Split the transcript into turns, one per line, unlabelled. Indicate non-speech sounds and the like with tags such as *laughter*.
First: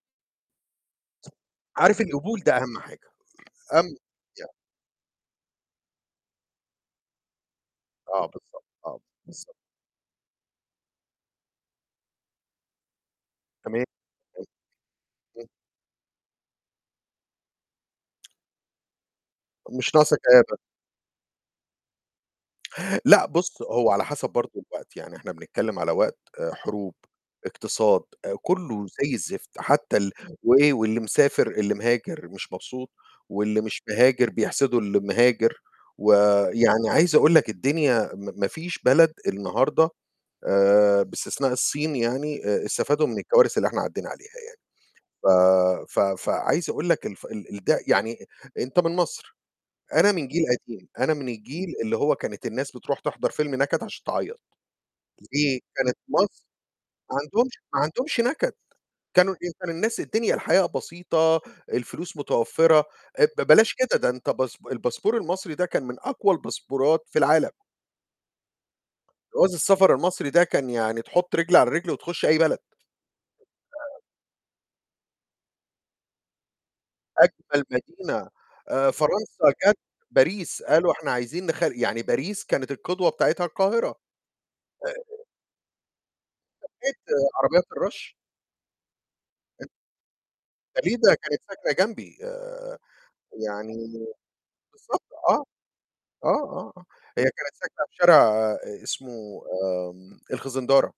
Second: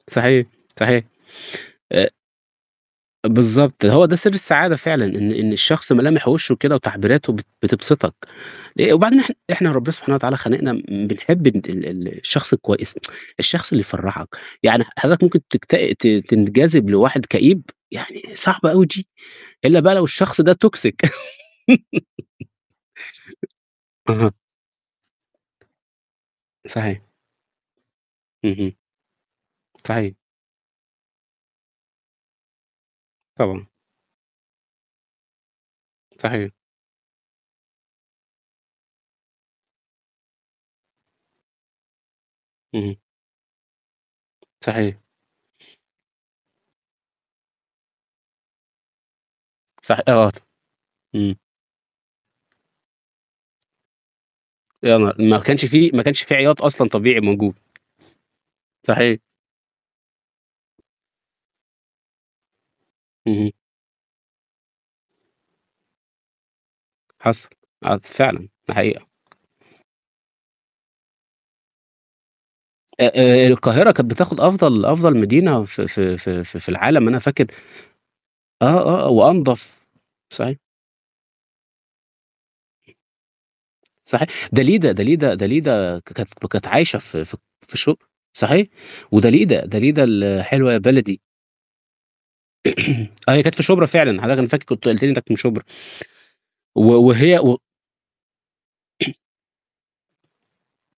صحيح، صحيح.
ص عارف
آآ
القبول ده أهَم حاجة،
بالضبط،
أم
هو ده سر
يع
السعادة فعلًا، إن إن الشخص ملامح وِشّه كده وتعبيراته بت بتبسطك
آه بالضبط،
آآ،
آه،
وبعدين إحن
بالض
إحنا ربّنا سبحانه وتعالى خالقنا م بنحب ال ال ال الشخص الكويس، *tsk* الشخص اللي
تمام.
يفرّحك. يعني ح حضرتك ممكن
*unintelligible*
تكت ت تنجذب لواحد كئيب؟ يعني صعبة أوي دي، إلّا بقى
مش
لو
ناقصة
الشخص
كئابة.
ده .toxic
لأ، بُص هو على
*laughs*
حَسَب
أها.
برضه الوقت، يعني إحنا بنتكلّم على وقت حروب،
صحيح.
اقتصاد، آآ،
اهم.
كلّه زي الزفت حتى ال
صحيح.
وإيه واللي مسافر، اللي مهاجر مش مبسوط واللي
طبعًا.
مش مهاجر بيحسده المهاجر،
صحيح.
ويعني عايز أقول لك الدنيا م ما فيش بلد النهارده آآ، باستثناء الصين يعني آآ،
اهم.
استفادوا من الكوارث اللي إحنا عدّينا عليها يعني.
صحيح.
ف ف فعايز أقول لك الف ال الد يعني أنت من مصر،
صح
أنا من
آه ت
جيل قديم، أنا من
إمم.
الجيل اللي هو كانت الناس بتروح تحضر فيلم نَكَد عشان تعيّط،
يا نها ما
دي
كانش في
كانت
ما كانش في
مص
عياط أصلًا
ما
طبيعي
عندهمش
موجود.
ما عندهمش نكد،
صحيح.
كانوا إيه، كان الناس الدنيا الحياة بسيطة، الفلوس متوفّرة آآ، ب
اهم.
بلاش كده، ده أنت باس الباسبور المصري ده كان من أقوى الباسبورات في
حصل
العالم.
*unintelligible* فعلًا، دي حقيقة.
جواز السفر المصري ده كان يعني تحُط رجل على رجل وتخُش أي بلد.
آآ آآ، القاهرة كانت بتاخد أفضل أفضل مدينة في في في في في العالم أنا فاكر
أجمل مدينة آآ
آه، آه،
فرنسا كانت
وأنضف، صحيح؟
باريس، قالوا إحنا عايزين نخل يعني باريس كانت القدوة بتاعتها القاهرة.
صحيح. داليدا
آآ
داليدا داليدا ك كانت كانت عايشة في
*unintelligible*
في
عربيات
في ش
الرش.
صحيح وداليدا
*unintelligible*
داليدا ال حلوة يا
داليدا
بلدي.
كانت ساكنة جنبي. آآ
*clears throat* آه، هي كانت في
يعني
شُبرا فعلًا، حضرتك أنا فاكر كنت
بالضبط
قلُت لي إنّك من
آه.
شُبرا.
آه، آه، آه.
و
هي
وهي
كانت
و
ساكنة في شارع
*clears throat*
اسمه آمم الخزندارة.